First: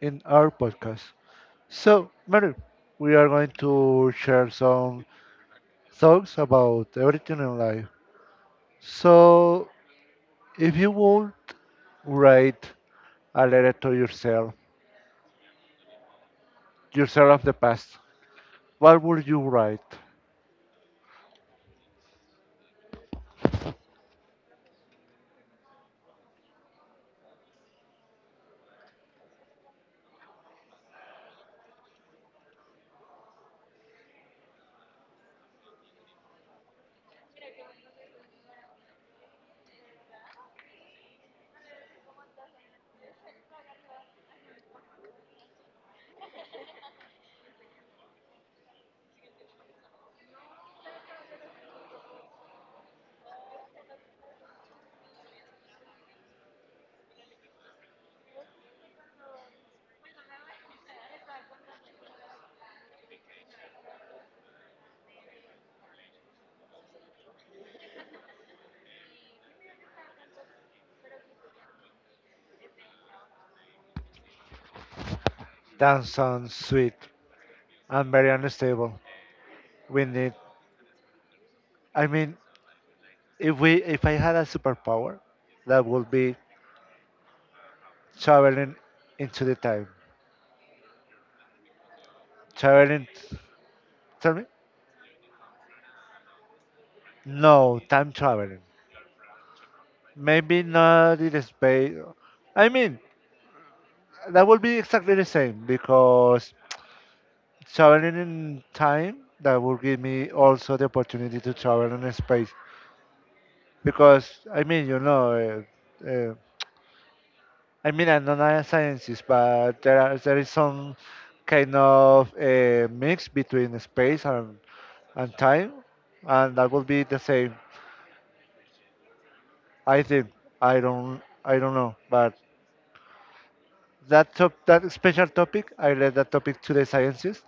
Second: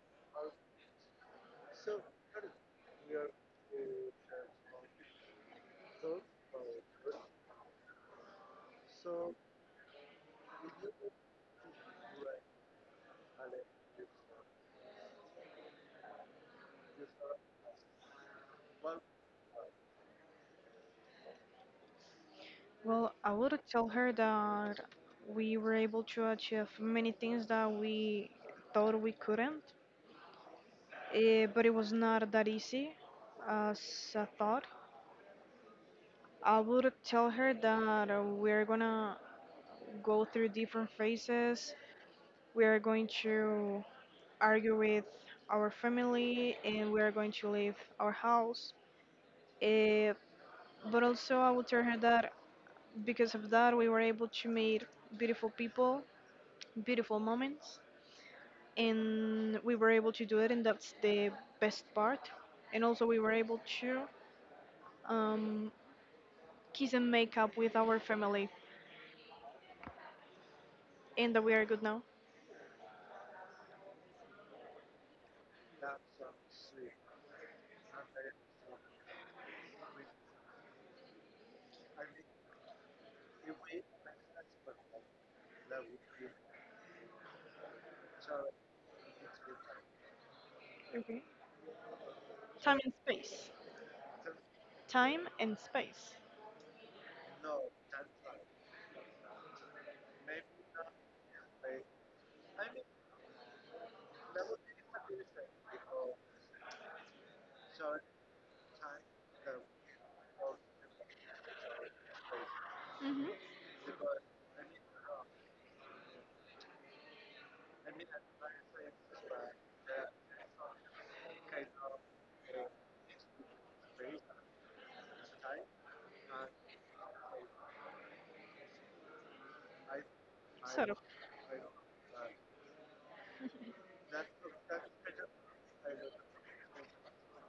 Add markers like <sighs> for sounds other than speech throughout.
in our podcast. So, Mary, we are going to share some thoughts about everything in life. So, if you would write a letter to yourself, yourself of the past, what would you write? Well, I would tell her that we were able to achieve many things that we thought we couldn't, but it was not that easy as I thought. I would tell her that we're gonna go through different phases. We are going to argue with our family and we are going to leave our house. Eh, but also, I would tell her that because of that, we were able to meet beautiful people, beautiful moments and we were able to do it, and that's the best part. And also, we were able to um, kiss and make up with our family, and that we are good now. That sounds sweet and very unstable. We need, I mean, if I had a superpower, that would be traveling into the time. Okay. Time and Traveling, space. tell me. Time and space. No, time traveling. Maybe not in space. I mean, that would be exactly the same because traveling in time, that would give me also the opportunity to travel in space. Hmm. Because, I mean, uh, uh, I mean, I'm not a scientist, but there is some kind of mix between space and time, and that would be the same. I think. I Sort of. don't. I don't know, but that special topic, I left that topic to the sciences.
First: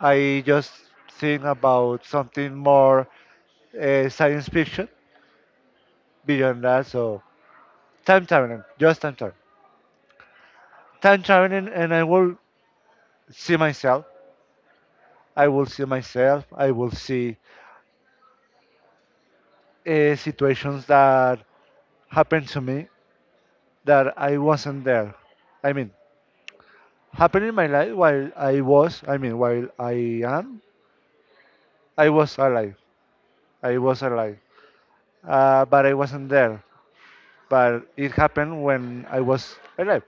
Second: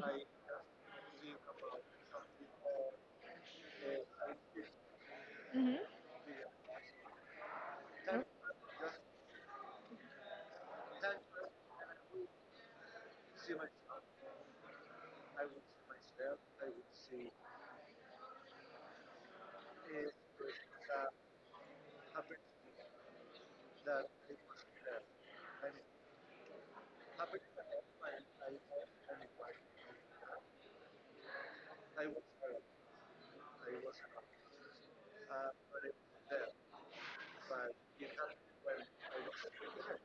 I just think about something more science fiction Hmm. beyond that. So Sort time traveling, of. just time traveling, and I will see myself. I will see myself. I will see situations that happened to me that I wasn't there. I mean, happened in my life while I was. I mean, while I am. I was alive. I was alive, but I wasn't there. But it happened when I was alive.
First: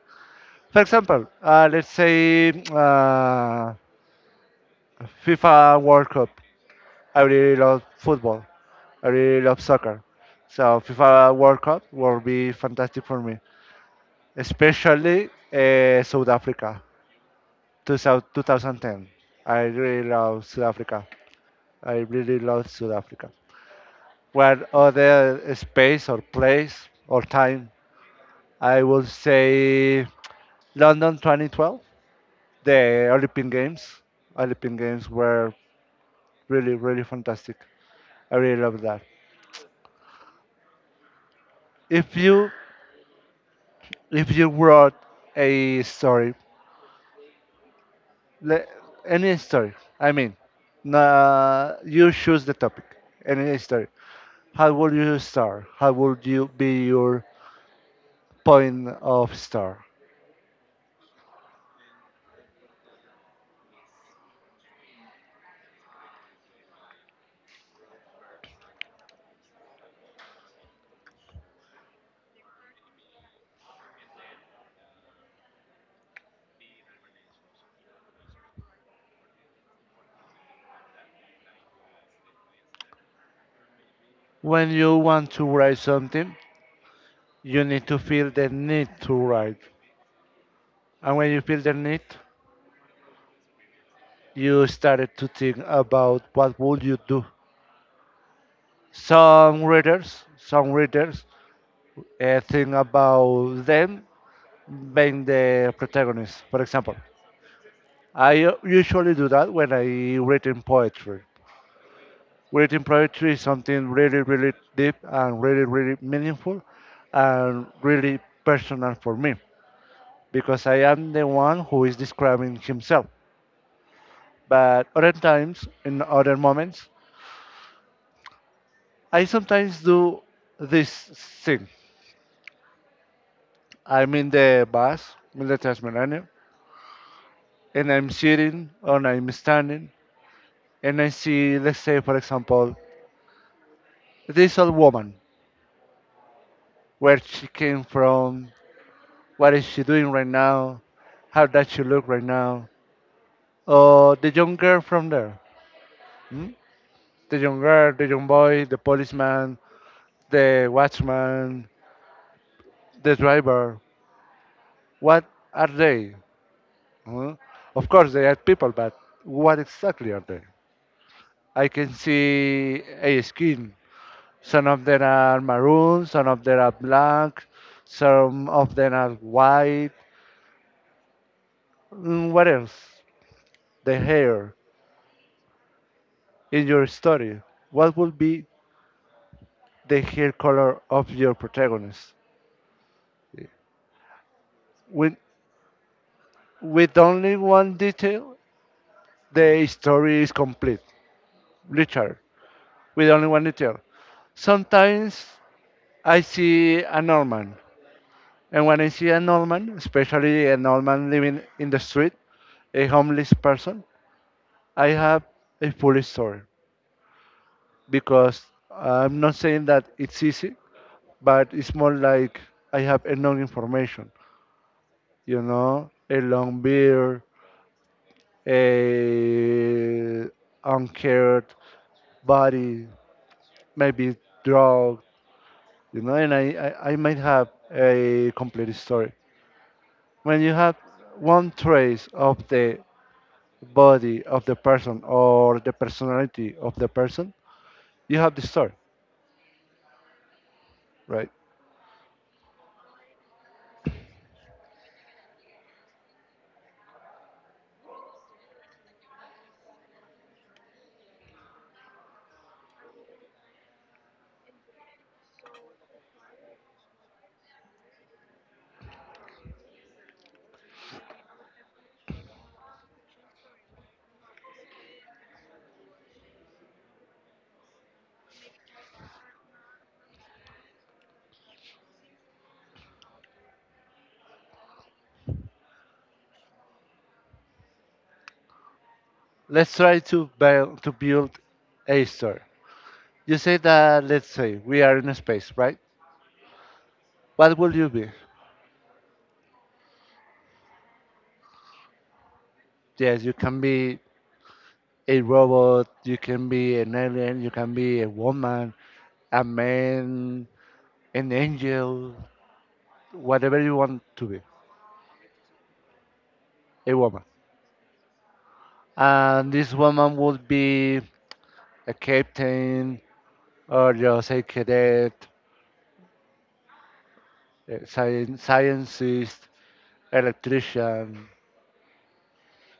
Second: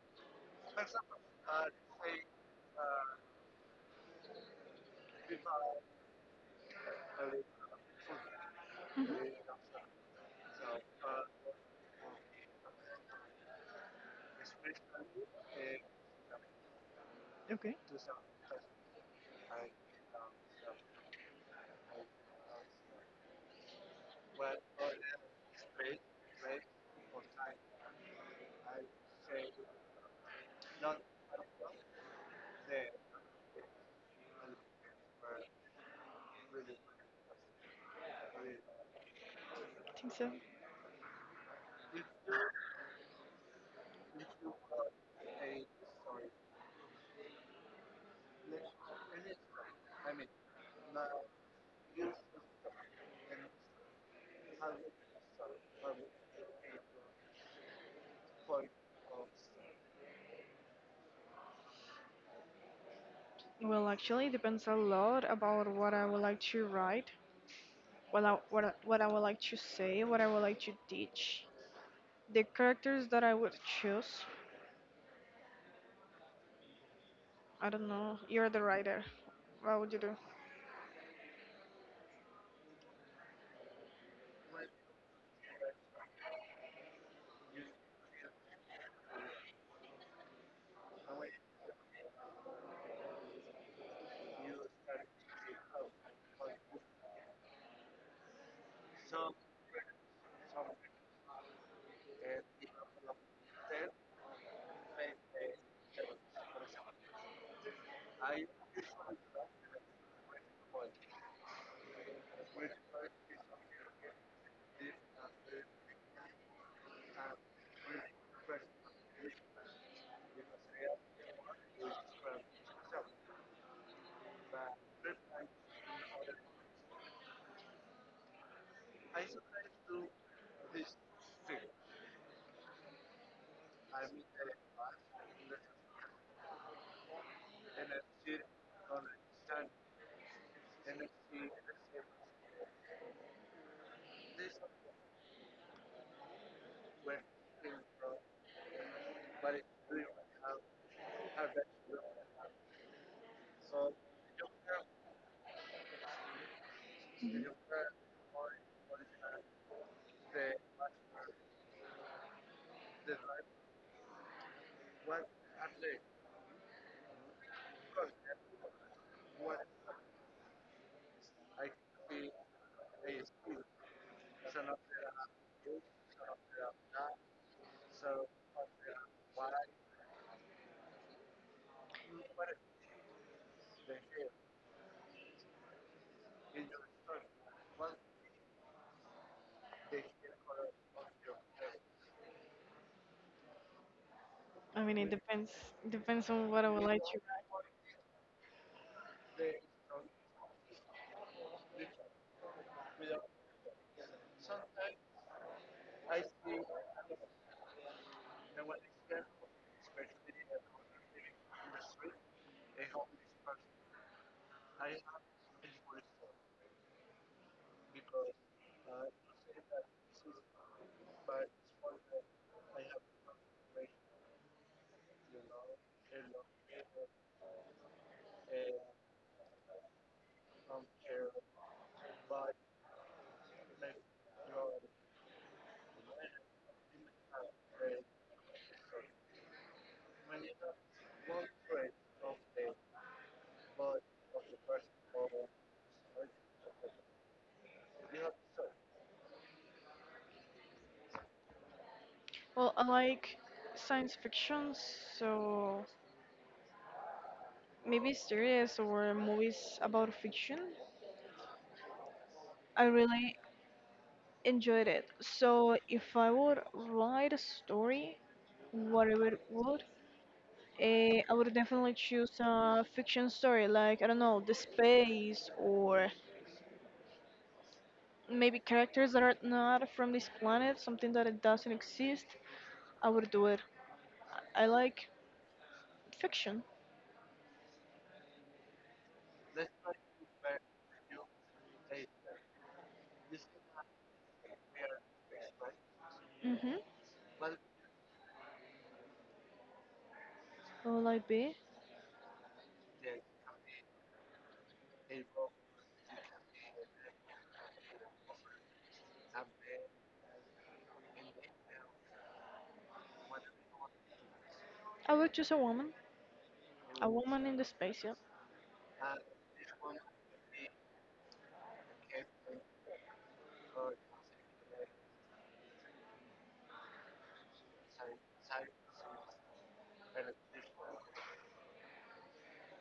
For example, let's say FIFA World Cup. I really love football. I really love soccer. So FIFA World Cup will be fantastic for me, especially South Africa, Okay. 2000 2010. I really love South Africa. I really love South Africa. What other space or place or time? I would say London 2012. The Olympic Games were really, really fantastic. I really love that. I think so. If you if you wrote a story, le- any story, I mean, nah, you choose the topic, any story. How would you start? How would you be your point of start? Well, actually, it depends a lot about what I would like to write, what I would like to say, what I would like to teach, the characters that I would choose, I don't know. You're the writer. What would you do? When you want to write something, you need to feel the need to write. And when you feel the need, you started to think about what would you do. Some readers think about them being the protagonists. For example, I usually do that when I read in poetry. Reading poetry is something really, really deep and really, really meaningful and really personal for me because I am the one who is describing himself. But other times, in other moments, I sometimes do this thing. I'm in the bus, in the Transmilenio, and I'm sitting or I'm standing and I see, let's say, for example, this old woman, where she came from, what is she doing right now, how does she look right now, or the young girl from there, hmm? The young girl, the young boy, the policeman, the watchman, the driver, what are they? Hmm? Of course, they are people, but what exactly are they? I can see a skin, some of them are maroon, some of them are black, some of them are white. What else? The hair in your story. What would be the hair color of your protagonist? I mean, it With, depends. Depends on what I would with like to. only one detail, the story is complete. Richard, with only one detail. Sometimes I see a Norman, and when I see a Norman, especially a Norman living in the street, a homeless person, I have a full story. Because I'm not saying that it's easy, but it's more like I have enough information, a long beard, a uncared body, maybe drug, and I might have a complete story. When you have one trace of the body of the person or the personality of the person, you have the story, right? Well, I like science fiction, so maybe series or movies about fiction. I really enjoyed it. So if I would write a story, whatever it would, I would definitely choose a fiction story, like I don't know, the space or maybe characters that are not from this planet, something that it doesn't exist. I would do it. I like fiction. Let's try to build a story. You say that, let's say, we are in space, right? Mm-hmm. What will you be? What will I be? Yes, you can be a robot, you can be an alien, you can be a woman, a man, an angel, whatever you want to be, I would choose a woman. a A woman. woman in the space, yep. And this woman would be a captain, or just a cadet, a scientist, electrician,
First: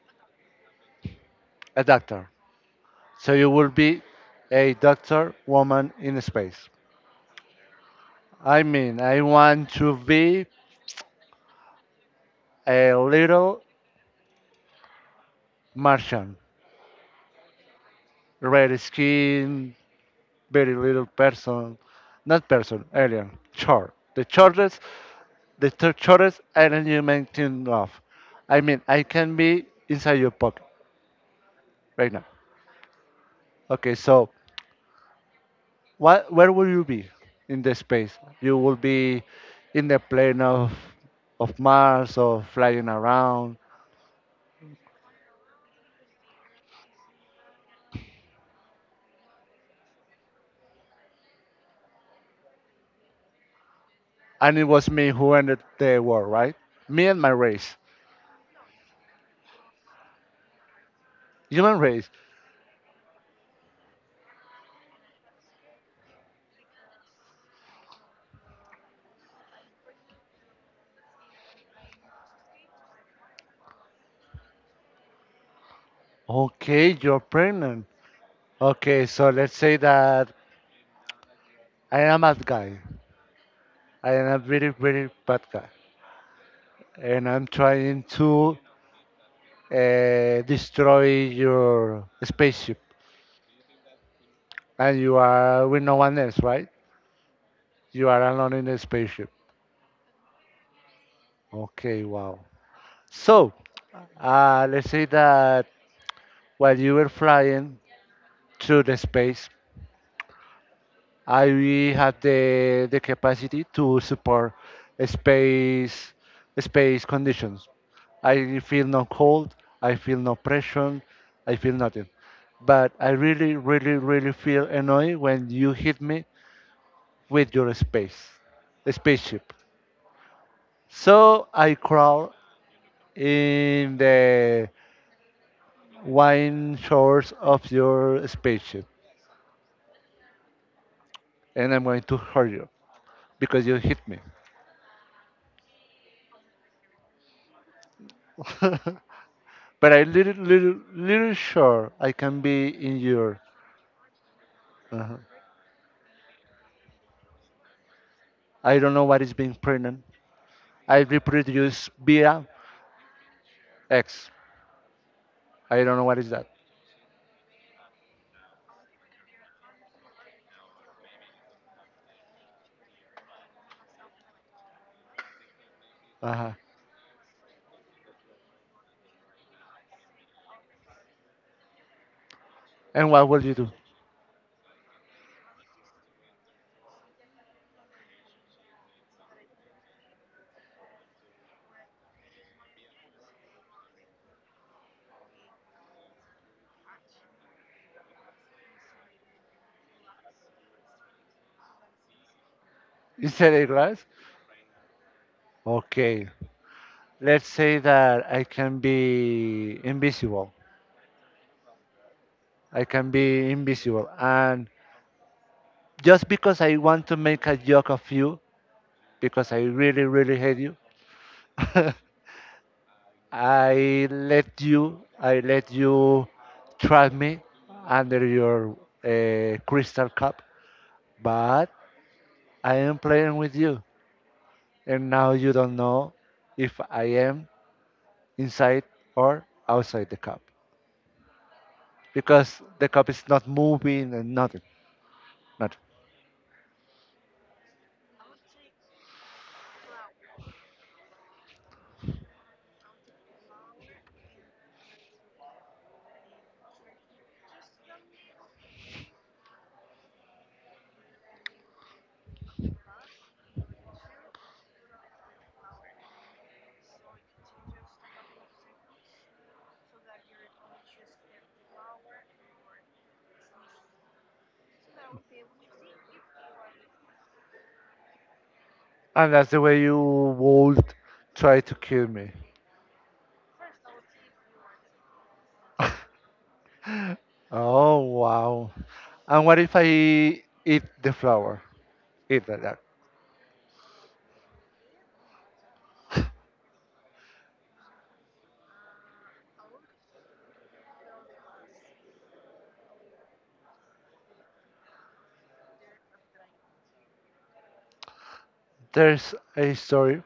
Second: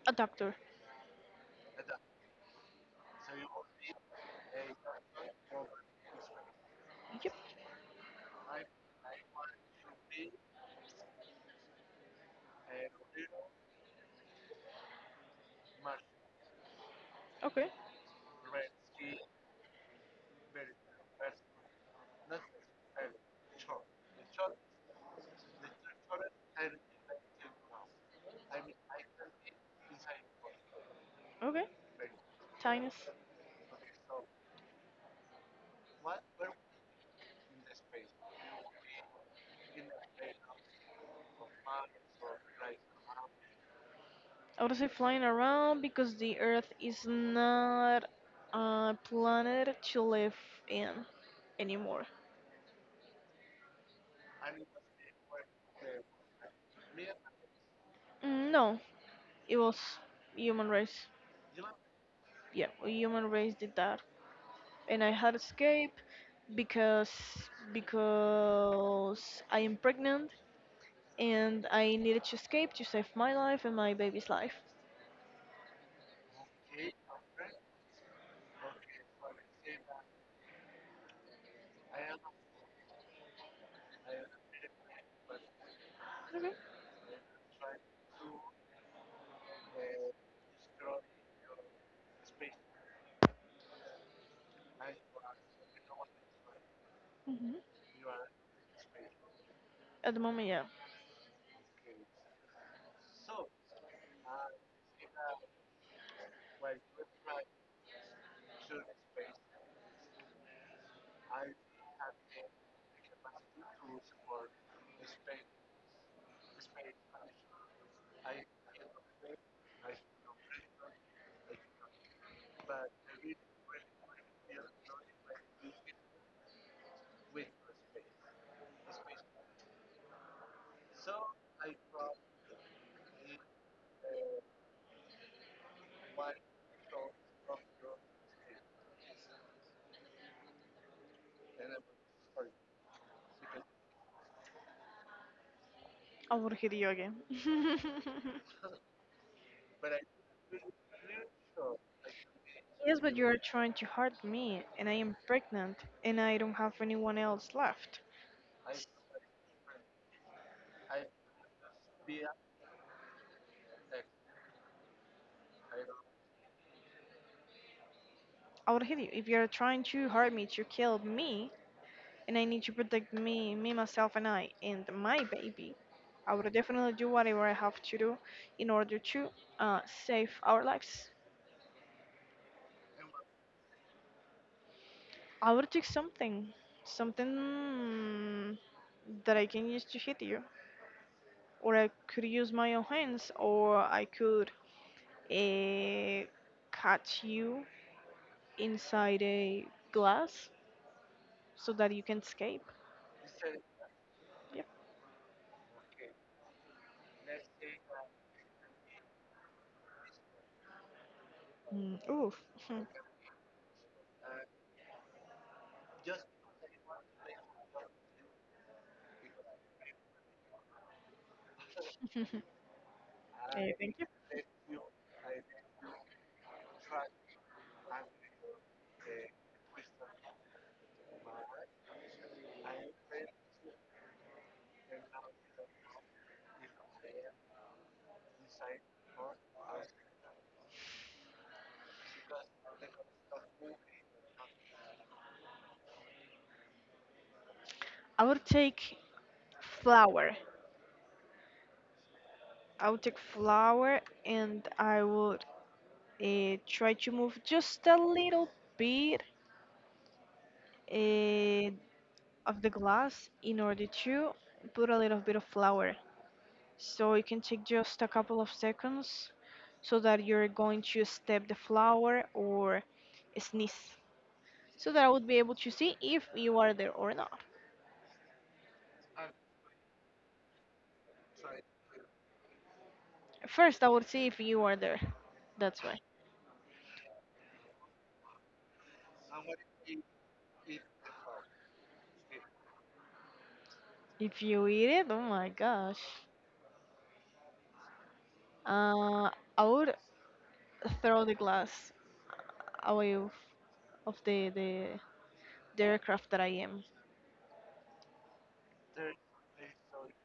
A doctor. a doctor. So you will be a doctor woman in space. Yep. I mean, I want to be a little Martian, Okay. red skin, very little person, not person, alien, short. The shortest, the shortest alien you may think of. I mean, I can be inside your pocket Okay. right now. Tinies. Okay, so what? Where will you be in the space? You will be in the plane of Mars or flying around. I would say flying around because the Earth is not a planet to live in anymore. And it was me who ended the war, right? Me and my race. No, it was human race. Human race. Yeah, human race did that, and I had escape because because I am pregnant and I needed to escape to save my life and my baby's life. Okay, you're pregnant. Okay, so let's say that I am a bad guy. I am a very, very bad guy. Okay. And I'm trying to destroy your spaceship. And you are with no one else, right? Hmm. You are alone in the spaceship. At the moment, yeah. Okay, wow. So, let's say that while you were flying through the space, I have the capacity to support space space conditions. I feel no cold, I feel no pressure, I feel nothing. But I really, really, really feel annoyed when you hit me with your spaceship. So I crawl in the wine shores of your spaceship, and I'm going to hurt you because you hit me. I will hit you again. <laughs> <laughs> But I little little little sure I can be in Yes, but you are your. trying to hurt me, and I uh am pregnant, and I don't have anyone else left. I don't know what is being pregnant. I reproduce via X. I don't know what is that. I would hit you if you are trying to hurt me to kill me, and I need to protect me, myself, and I, and my baby. I would Uh-huh. definitely do whatever I have to do in order to uh, save our lives. And what will you do? I would take something that I can use to hit you, or I could use my own hands, or I could uh, catch you inside a glass so that you can escape. Instead a glass? Yep. Okay. Let's say that I can be invisible. Mm, oof. I can be invisible. And just because I want to make a joke of you, because I really, really hate you, <laughs> <laughs> Okay, thank you. I let you trap me under your crystal cup, but I am playing with you, and now you don't know if I am inside or outside the cup because the cup is not moving and nothing, nothing. I would take flour. I would take flour, and I would try to move just a little bit uh, of the glass in order to put a little bit of flour. So it can take just a couple of seconds so that you're going to step the flour or sneeze so that I would be able to see if you are there or not. And that's the way you would try to kill me. First, I would see if you are there. That's why. Oh wow! And what if I eat the flower? Eat like that. If you eat it, oh my gosh. Uh, I would throw the glass away of the aircraft that I am. There's a story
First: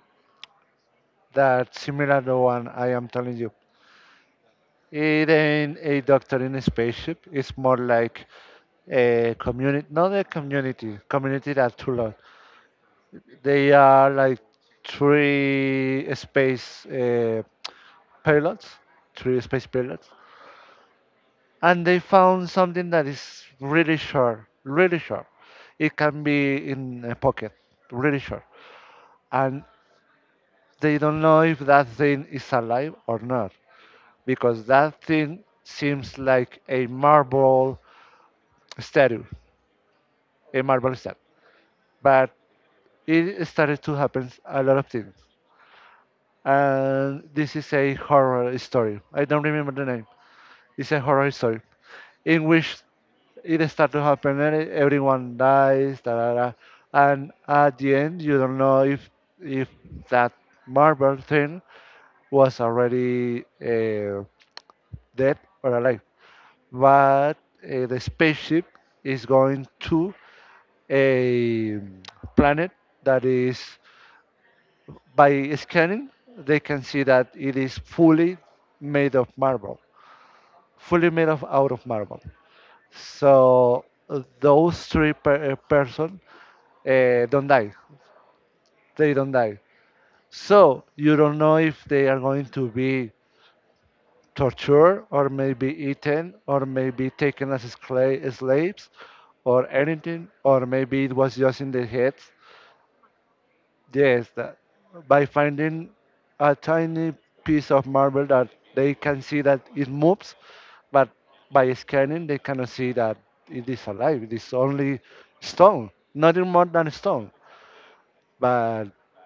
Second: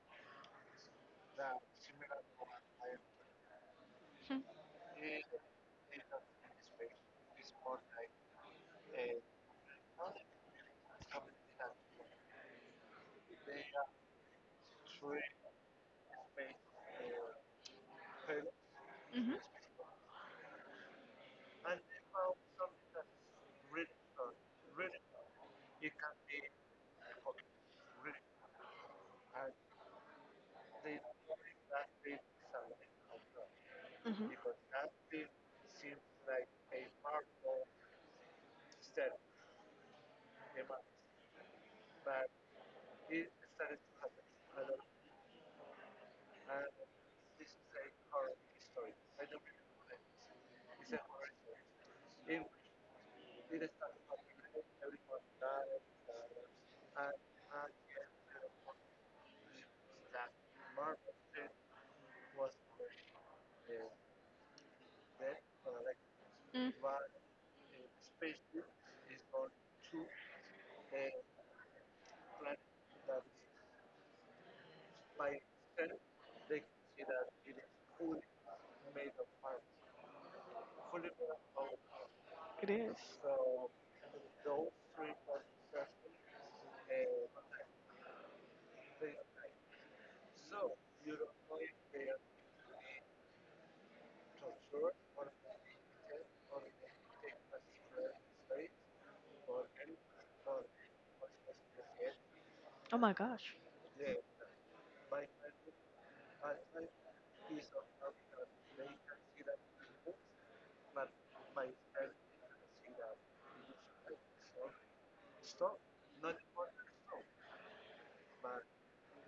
that similar the one I am telling you. <laughs> It ain't a doctor in a spaceship. It's more like a community, not a community. Community that too long. They are like three space uh, pilots, Hmm. three space pilots, and they found something that is really short, really short. It can be in a pocket, really short, and they don't know if that thing is alive or not. Hmm. Because that thing seems like a marble statue, a marble statue. But it started to happen a lot of things. And this is a horror story. I don't remember the name. It's a horror story in which it starts to happen and everyone dies, da, da, da. And at the end you don't know if if that marble thing was already dead or alive. Mm, But the spaceship is going to a planet that is by scanning they can see that it is fully made of marble, fully made of out of marble. it is. So those three person don't die. They don't die. So you don't know if they are going to be tortured or maybe eaten or maybe taken as slaves or anything, or maybe it was just in their heads. Oh my gosh. Yes, that by finding a tiny piece of marble that they can see that it moves, but by scanning they cannot see that it is alive. It is only stone, nothing more than stone. But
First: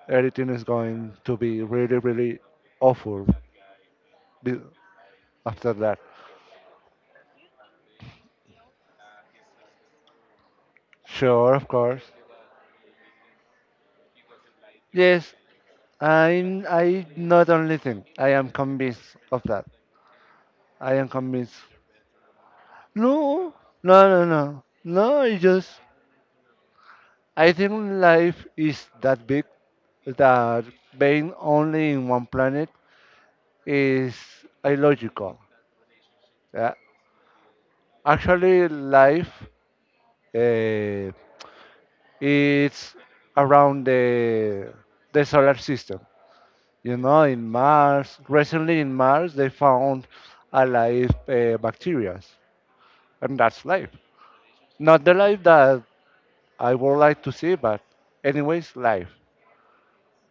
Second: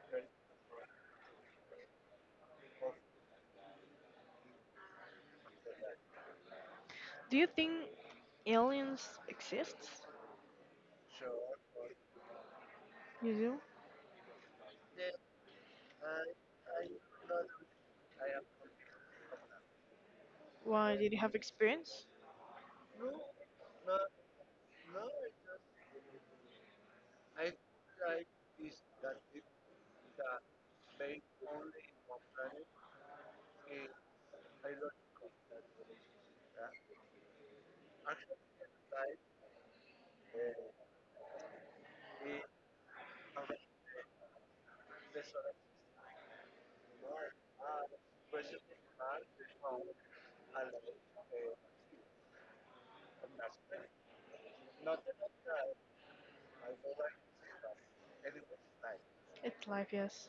everything is going to be really really awful be- after that. Do you think aliens exist? Sure, of course. You do? Yes. I not only think, I am convinced of that. I Why am did you have convinced. experience? No, no, no, no, no. It's just I think life is that big that being only in one planet is illogical. Yeah. Actually, life uh, is around the solar system. You know, in Mars recently in Mars they found alive bacteria, and that's life. Not the life that I would like to see, but anyways, life. It's life, yes.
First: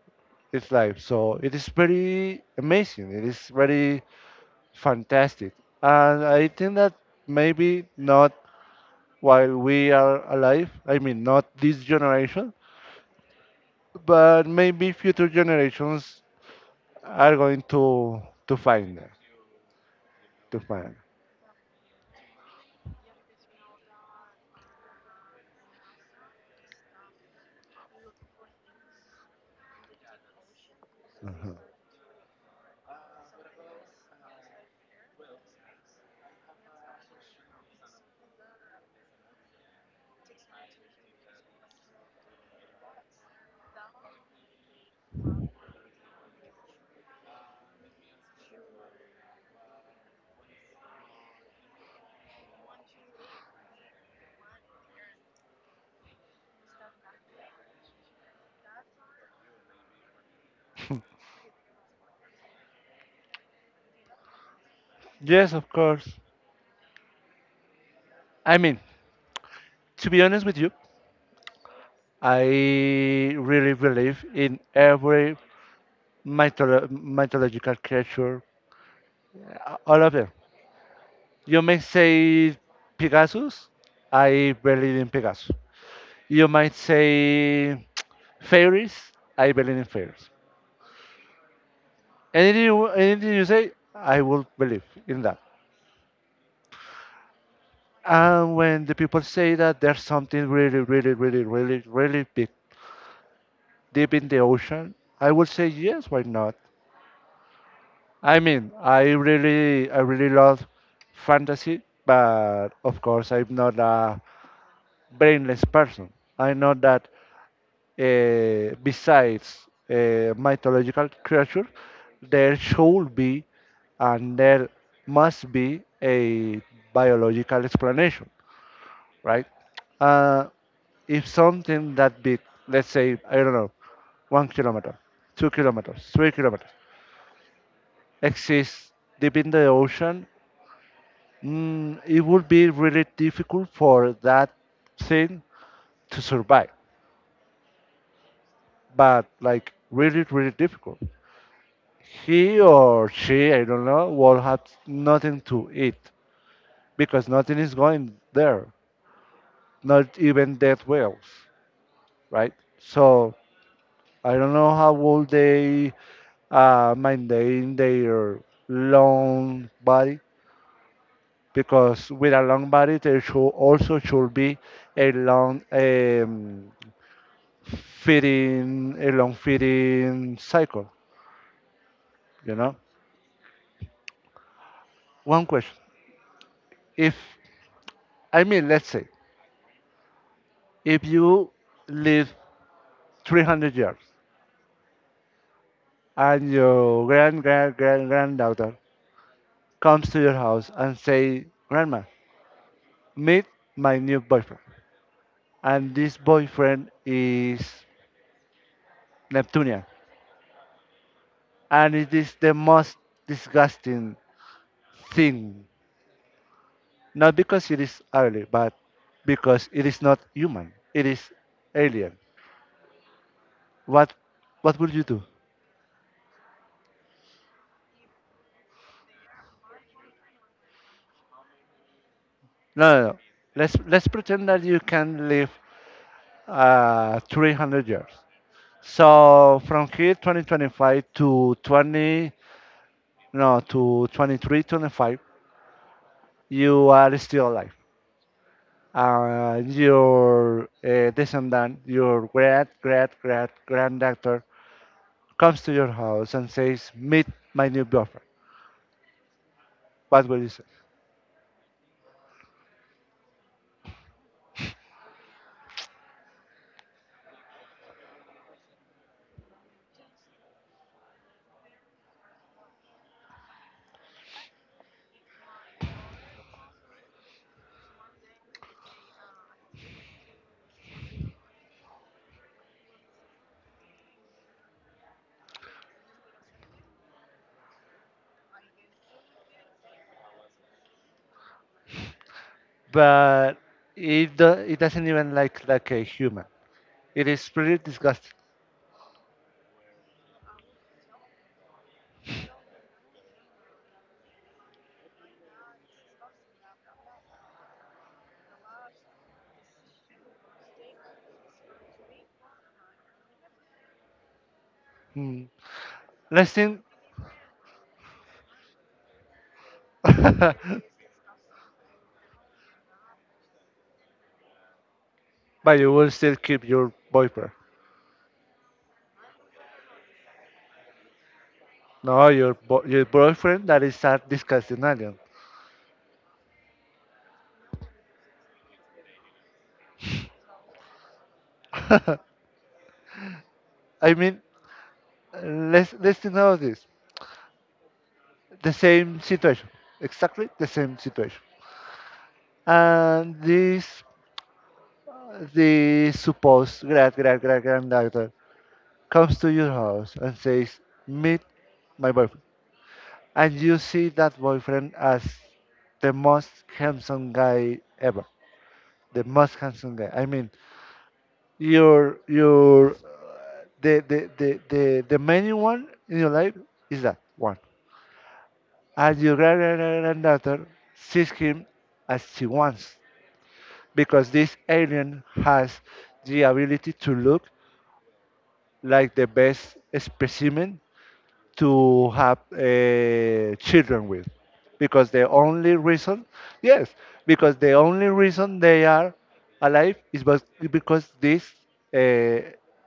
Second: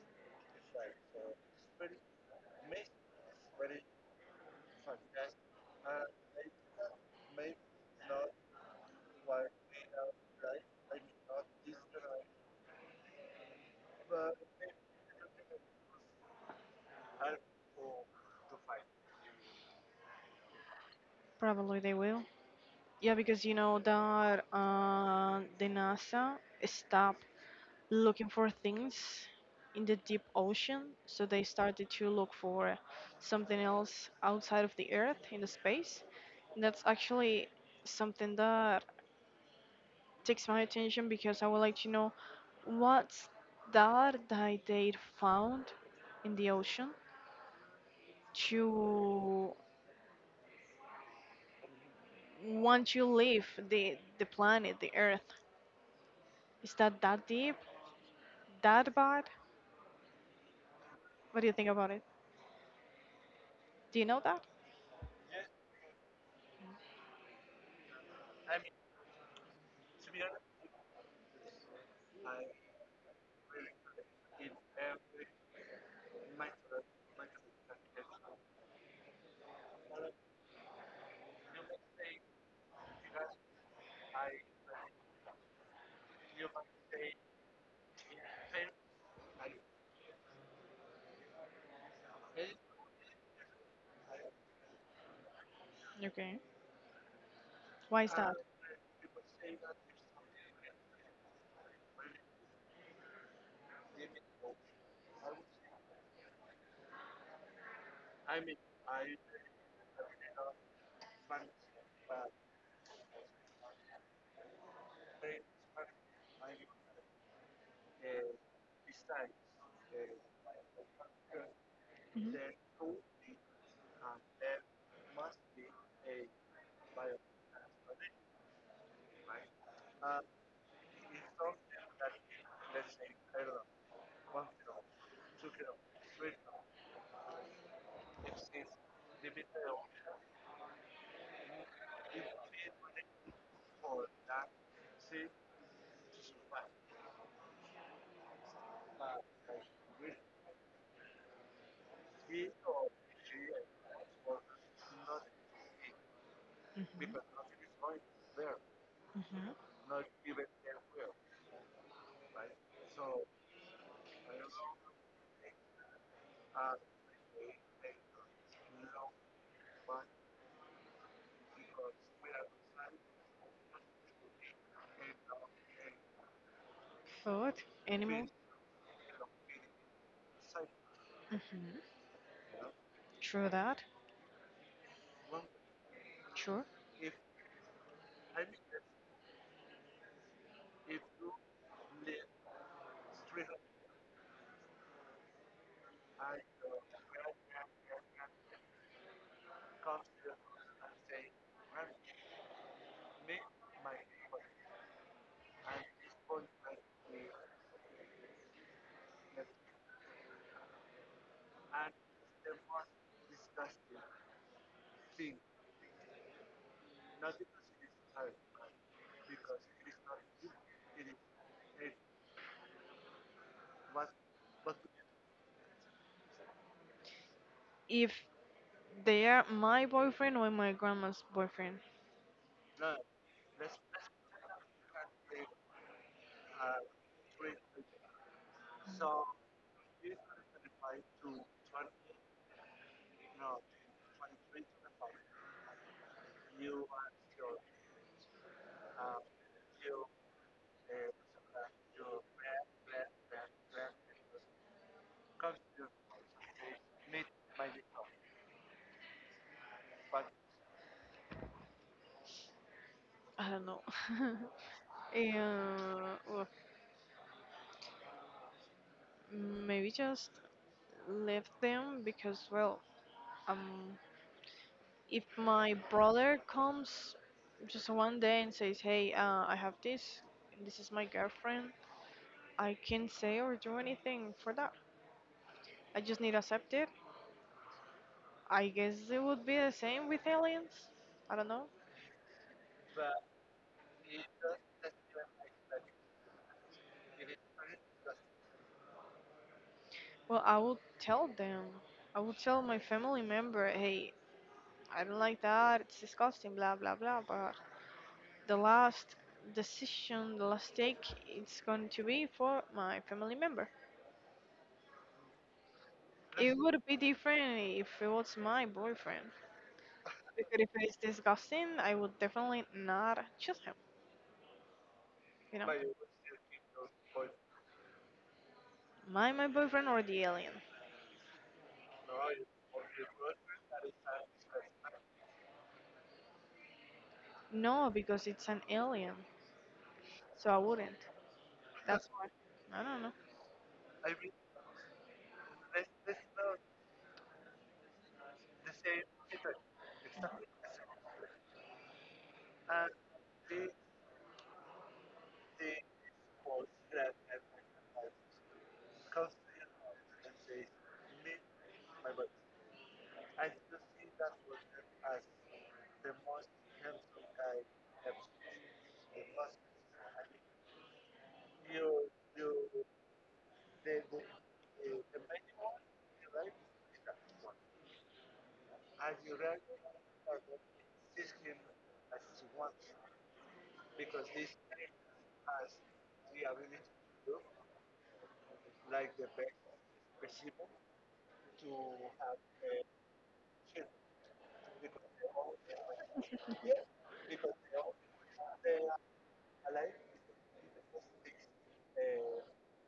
It's life. So it is very amazing. It is very fantastic. And I think that maybe not while we are alive, I mean, not this generation, but maybe future generations are going to find them, to find. Probably they will. Yeah, because you know that the NASA stopped looking for things in the deep ocean. So they started to look for something else outside of the Earth in the space. And that's actually something that takes my attention because I would like to know what's that that they found in the ocean to want to leave the planet, the Earth. Is that that deep? That bad? What do you think about it? Do you know that? Yes, of course. I mean, to be honest with you, I really believe in every mythological creature. All of them. You may say Pegasus. I believe in Pegasus. You might say fairies. I believe in fairies. Anything, anything you say, I will believe in that. Okay. Why is that? And when the people say that there's something really, really, really, really, really big deep in the ocean, I will say yes. Why not? I mean, I really love fantasy, but of course, I'm not a brainless person. I know that besides mythological creature, Mhm. there should be and there must be a biological explanation, right? Uh, if something that big, let's say, I don't know, 1 kilometer, 2 kilometers, 3 kilometers, exists deep in the ocean, it would be really difficult for that thing to survive. But like really, really difficult. He or she, I don't know, will have nothing to eat Mhm. because nothing is going there, Mhm. not even dead whales, right? So I don't know how will they maintain their long body because with a long body there should also should be a long Food, animals. feeding a long feeding cycle, Mhm. you know. True that. One question: Sure. If I mean, let's say if you live 300 years and your grand grand grand granddaughter comes to your house and say grandma meet my new boyfriend and this boyfriend is neptunian and it is the most disgusting thing not because it is ugly but because it is not human it is alien what what would you do. If they are my boyfriend or my grandma's boyfriend, No, no, no, let's pretend that you can live 300 years. So from here, 2025 to 20, no, to 23, 25, you are still alive. Your descendant, your great, great, great granddaughter comes to your house and says, "Meet my new girlfriend." What will you say? I don't know. <laughs> Yeah, well, maybe just leave them because, well, um, if my brother comes just one day and says, "Hey, I have this. This is my girlfriend. I can't say or do anything for that. I just need to accept it. I guess it would be the same with aliens. I don't know. But it doesn't even like a human. It is pretty disgusting. Well, I would tell them. I would tell my family member, hey, I don't like that. It's disgusting, blah, blah, blah. But the last decision, the last take, it's going to be for my family member. Hmm. Let's It think, would be different if it was my boyfriend. <laughs> but Because if it's disgusting, I would definitely not choose him, you know? you will still keep your boyfriend. My boyfriend or the alien. No, your boyfriend that is a disgusting alien. No, because it's an alien, so I wouldn't. That's <laughs> why. I don't know. I mean, let's think about this. The same situation, exactly the same situation. And this the supposed great great great granddaughter comes to your house and says, "Meet my boyfriend," and you see that boyfriend as the most handsome guy ever, the most handsome guy. I mean, your the main one in your life is that one and your grand- grand- grand- granddaughter sees him as she wants because this alien has the ability to look like the best specimen to have children with because the only reason yes because the only reason they are alive is because this uh,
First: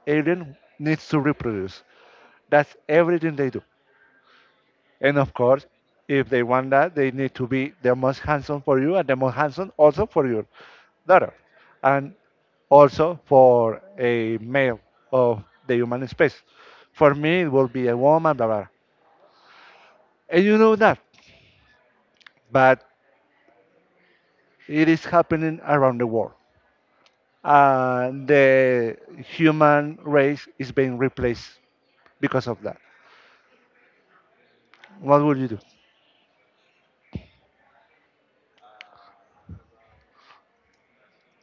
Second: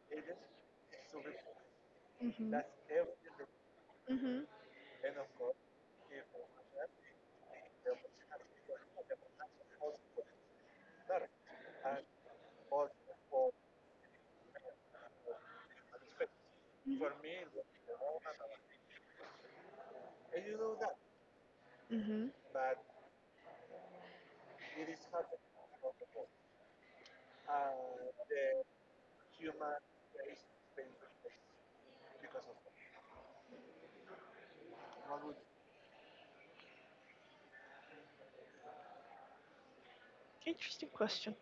alien needs to reproduce, Mhm. that's everything they do, Mhm. and of course if they want that they need to be the most handsome for you and the most handsome also for your daughter and also for a male of the human space, for Mhm. me it will be a woman blah, blah, and you know that. Mhm. But it is happening around the world. And the human race is being replaced because of that. What would you do? Interesting question.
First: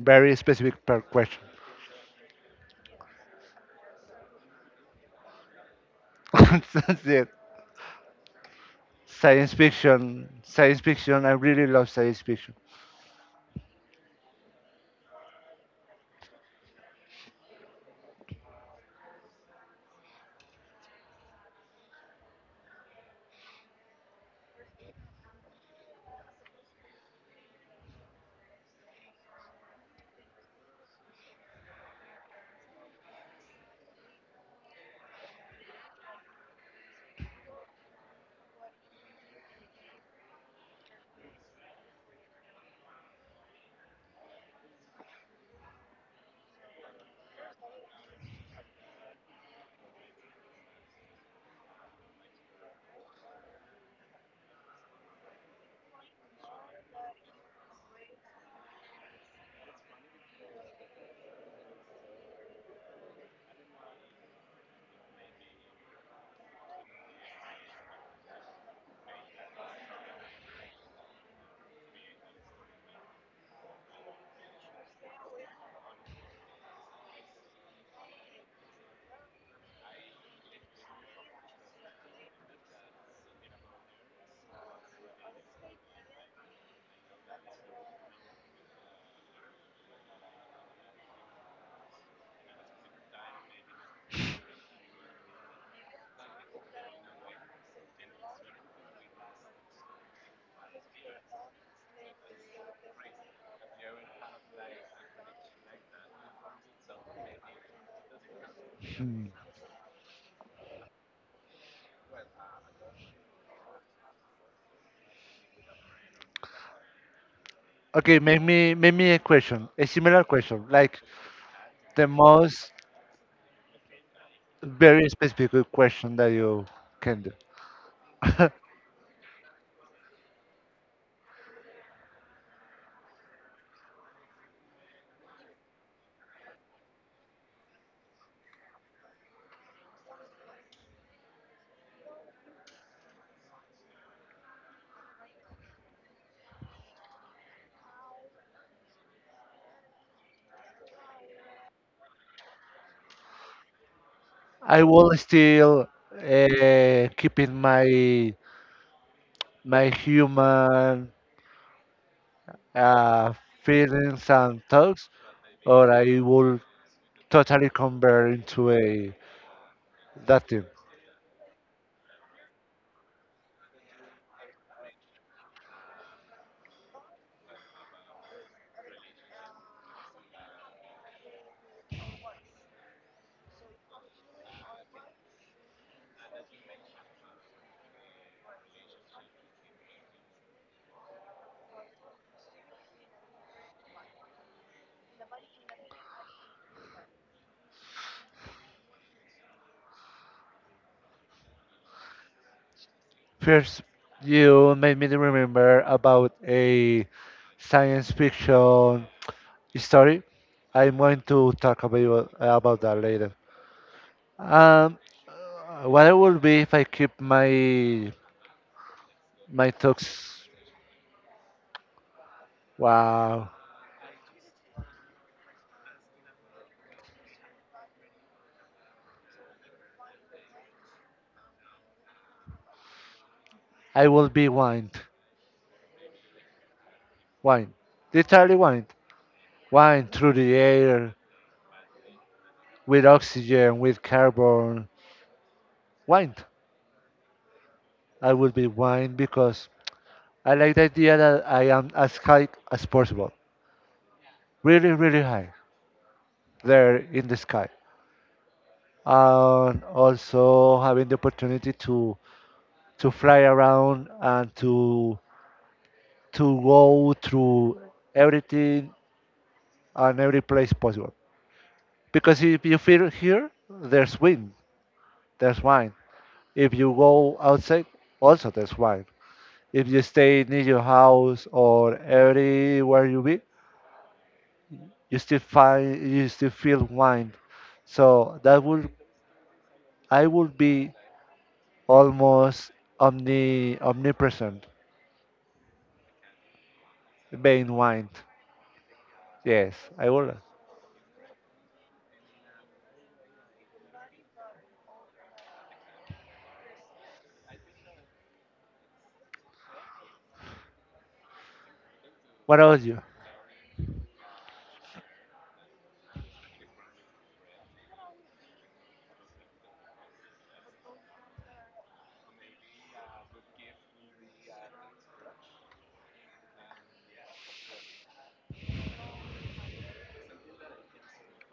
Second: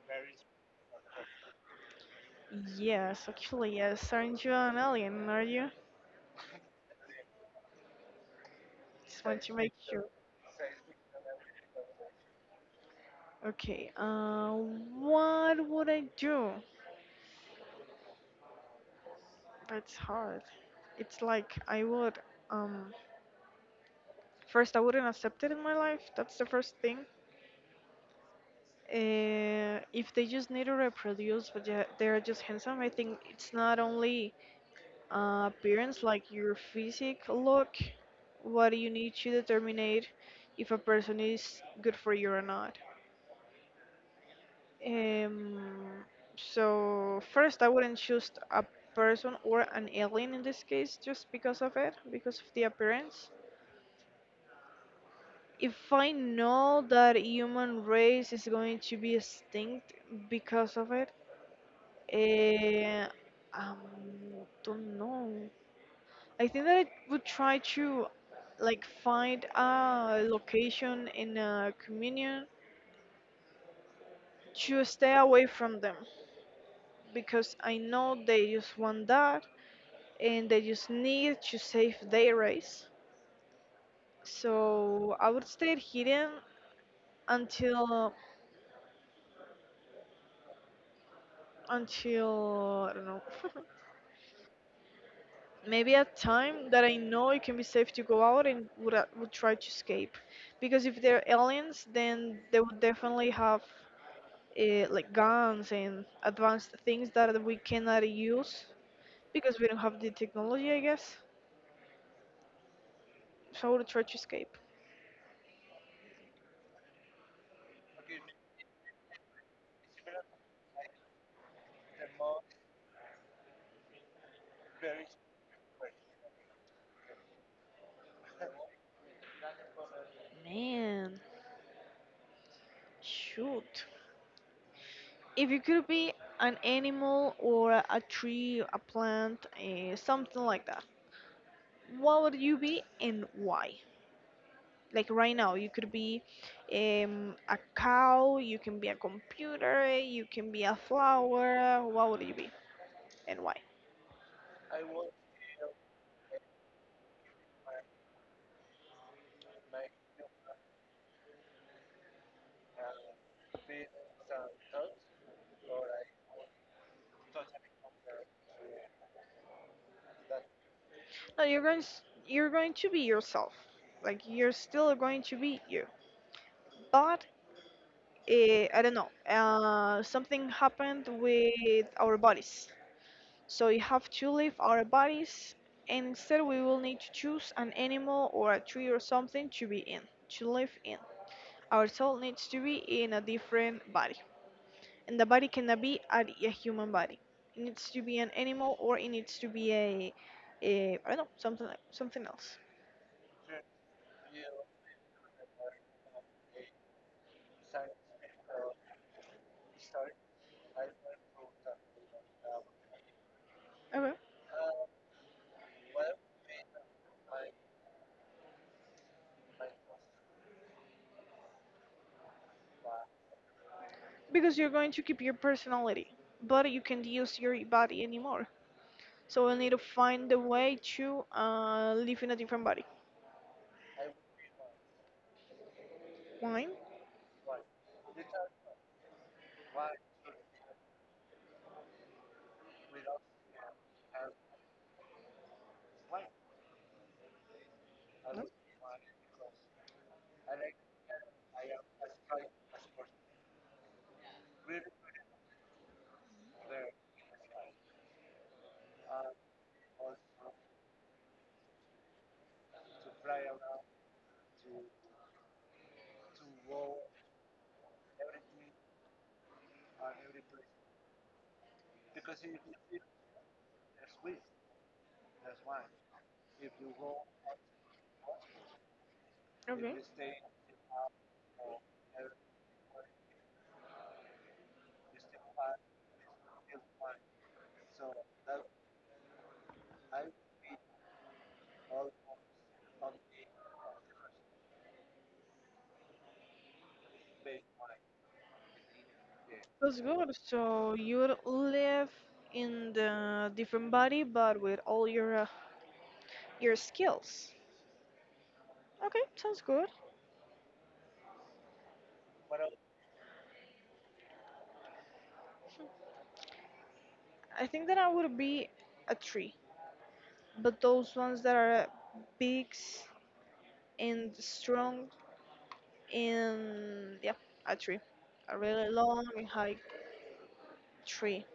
Very specific per question. Yes, actually, yes. Aren't you an alien? Are you? <laughs> That's it. Just want Science to make sure. fiction, science fiction. I really love science fiction. Okay. What would I do? That's hard. It's like I would. Um, First, I wouldn't accept it in my life. That's the first thing. If they just need to reproduce, but they're just handsome, I think it's not only appearance, like your physique look, what do you need to determine if a person is good for you or not. Um, so first, I wouldn't choose a person or an alien in this case just because of it, because of the appearance. If I know that human race is going to be extinct because of it, eh, um, don't know. I think that I would try to like find a location in a communion to stay away from them because I know they just want that and they just need to save their race. So I would stay hidden until until I don't know <laughs> maybe a time that I know it can be safe to go out and would try to escape because if they're aliens then they would definitely have like guns and advanced things that we cannot use because we don't have the technology, I guess. So I would try to escape. Okay, make me a question, a similar question, like the most very specific question that you can do. <laughs> Man, shoot. If you could be an animal or a tree, a plant, something like that, what would you be and why? Like right now, you could be a cow, you can be a computer, you can be a flower. What would you be and why? I will still keep in my my human uh, feelings and talks, or I will totally convert into a that team. No, you're you're going to be yourself. Like you're still going to be you, but, I don't know, something happened with our bodies. So we have to leave our bodies, and instead we will need to choose an animal or a tree or something to be in, to live in. Our soul needs to be in a different body, and the body cannot be a human body. It needs to be an animal, or it needs to be a I don't know, something like, something else. First, you made me remember about a science fiction story. I'm going to talk about that later. Okay, Um, what I will be if I keep my my talks? Wow, because you're going to keep your personality, but you can't use your body anymore. So we'll need to find the way to live in a different body. I will be wind, Wine? wind, literally wind, wind through the air with oxygen, with carbon, wine. I No? would be wine because I like the idea that I am as high as possible. Really, really high. There in the sky. And also having the opportunity to fly around and to go through everything and every place possible. Because if you feel here, there's wind, there's wine. If you go outside, also there's wine. If Okay. you stay near your house or everywhere you be, you still find you still feel wine. So that would I would be almost omnipresent being wine. Yes, That's I good. would. So you would live in the different body, but with all your skills. Okay, sounds good. What about you? I think that I would be a tree, but those ones that are big and strong and yeah, a tree, a really long and high tree.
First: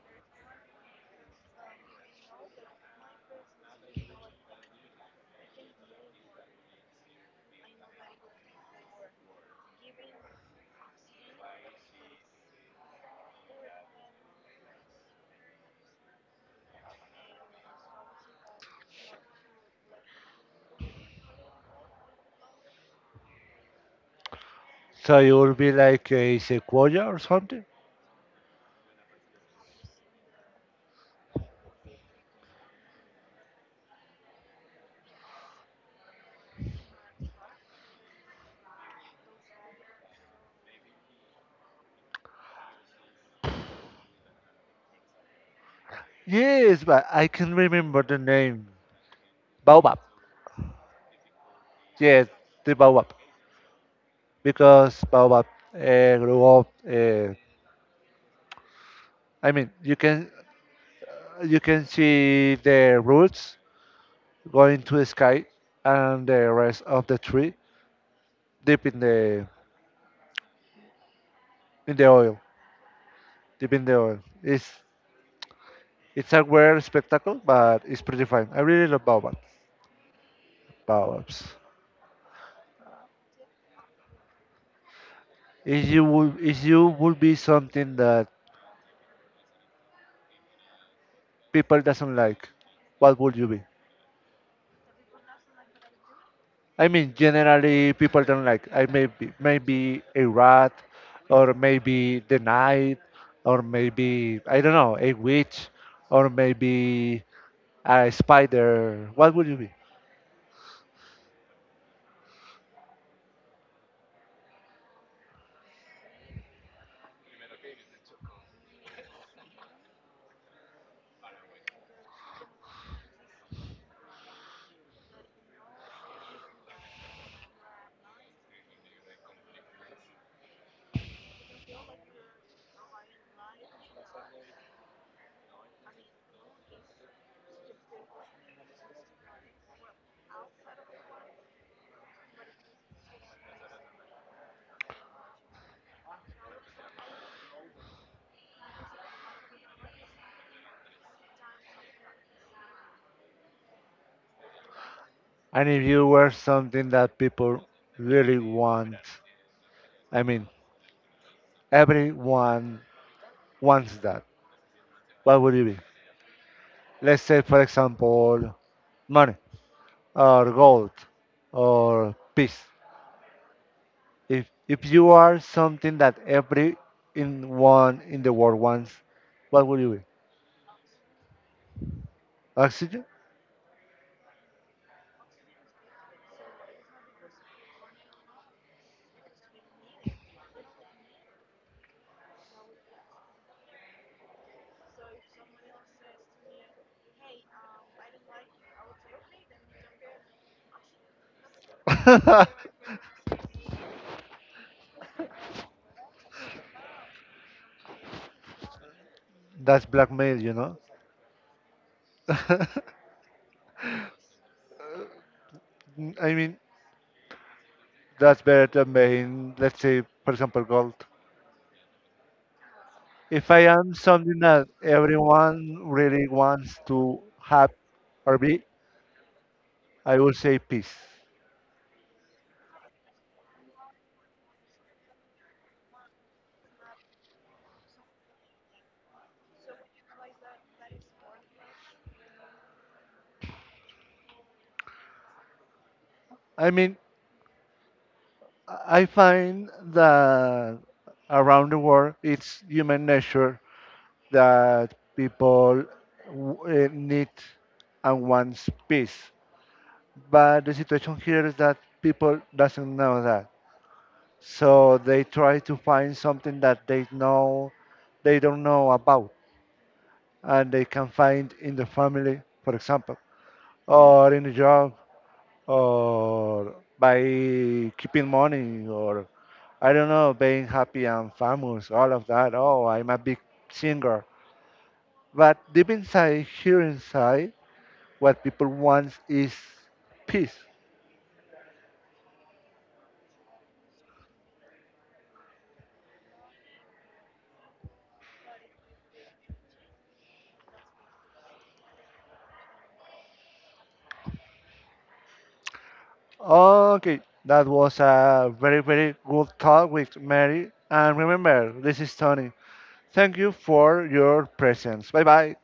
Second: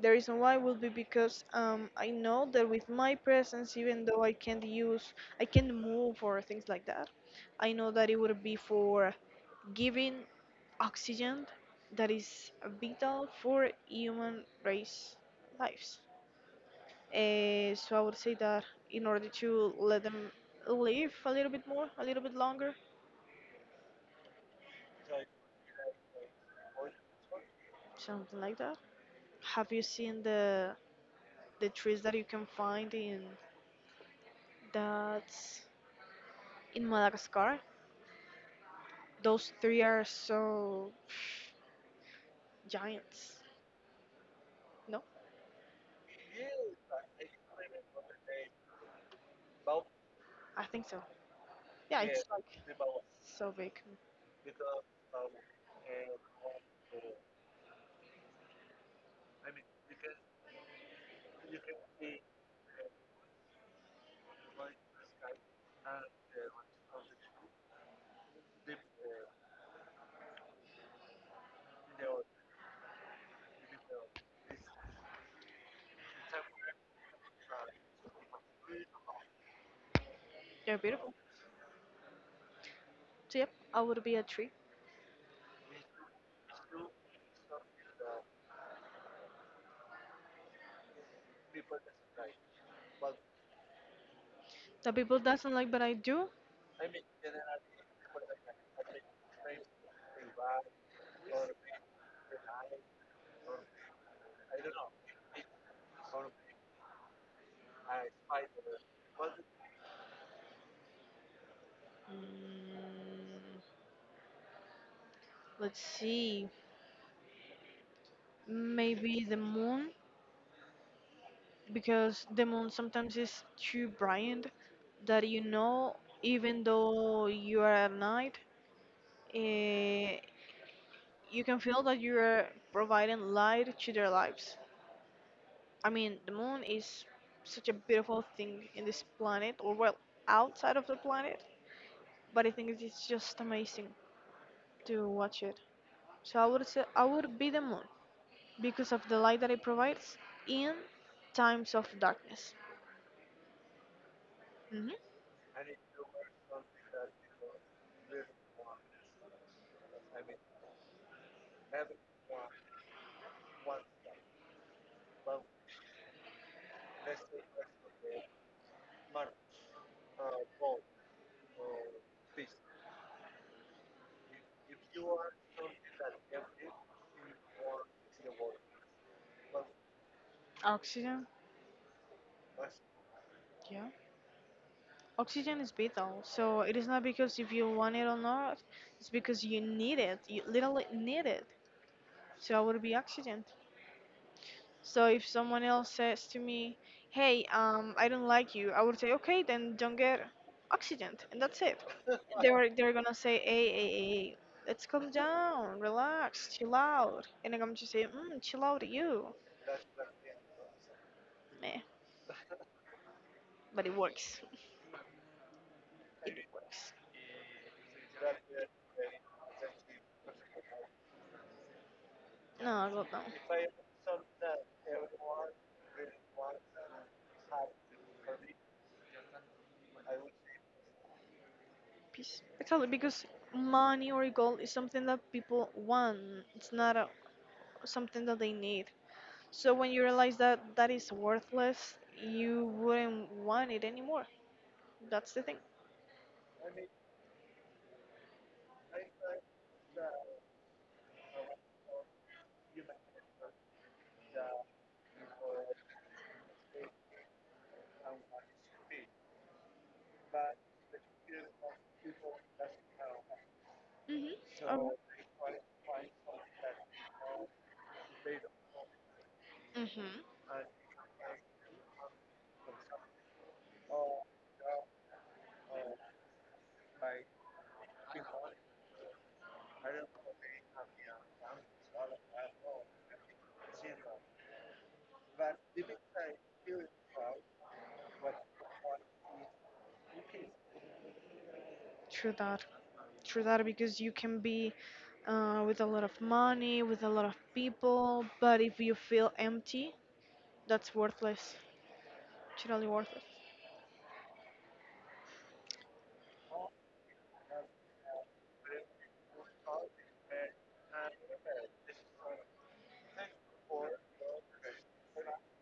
The reason why would be because I know that with my presence, even though I can't move or things like that, I know that it would be for giving oxygen that is vital for human race lives. So I would say that in order to let them live a little bit more, a little bit longer, So you would be like a sequoia or something? something like that. Have you seen the trees that you can find in that's in Madagascar? Those three are so <sighs> giants. No, Yes, but I can remember the name. Baobab. I think so. Yeah, it's Yes, like the Baobab, so big. because Baobab grew up. I mean, you can see the roots going to the sky and the rest of the tree deep in the oil, deep in the oil. It's a weird spectacle, but it's pretty fun. I really love baobab, They're beautiful. baobabs. So yep, I would be a tree. If you would be something that people doesn't like, what would you be? Some people doesn't like, but I do. I mean, generally people don't like. I may be maybe a rat, or maybe the knight, or maybe I don't know a witch, or maybe a spider. What would you be? Mm, let's see. Maybe the moon, because the moon sometimes is too bright that, even though you are at night, eh, you can feel that you are providing light to their lives. I mean, the moon is such a beautiful thing in this planet, or well, outside of the planet. But I think it is just amazing to watch it. So I would say I would be the moon because of the light that it provides in times of darkness. Hmm. And if you were something that people really want, I mean, everyone wants that. What would it be? Let's say, for example, money or gold or peace. If you are something that every in one in the world wants, what would you be? Oxygen, Oxygen? yeah. Oxygen is vital. So it is not because if you want it or not, it's because you need it. You literally need it. So I would be oxygen. So if someone else says to me, "Hey, I don't like you," I would say, "Okay, then don't get oxygen," and that's it. <laughs> They're <laughs> they're gonna say, "Hey, hey, hey, let's calm down, relax, chill out," and I'm gonna just say, "Chill out, you." That's blackmail, you know. Meh, <laughs> but it works. I It mean, works. that's better than being, let's say, for example, gold. No, God If I am something that everyone really wants to have or be, I will no. say peace. Peace. Exactly, because money or gold is something that people want. It's not something that they need. So when you realize that that is worthless, you wouldn't want it anymore. That's the thing. I mean, I find that around the world, it's human nature that people need and wants peace. But the situation here is that people doesn't know that, Mhm. so Alright. they try to find something that they know they don't know about, Mhm. and they can find in the family, for example, or in the job, or by keeping money or I don't know, being happy and famous, all of that. Oh, I'm a big singer. But deep inside, here inside, what people want is peace. True that. True that. Because you can be with a lot of money, with a lot of people, but if you feel empty, that's worthless. Totally worthless. Okay, that was a very, very good talk with Mary. And remember, this is Tony. Thank you for your presence. Bye bye.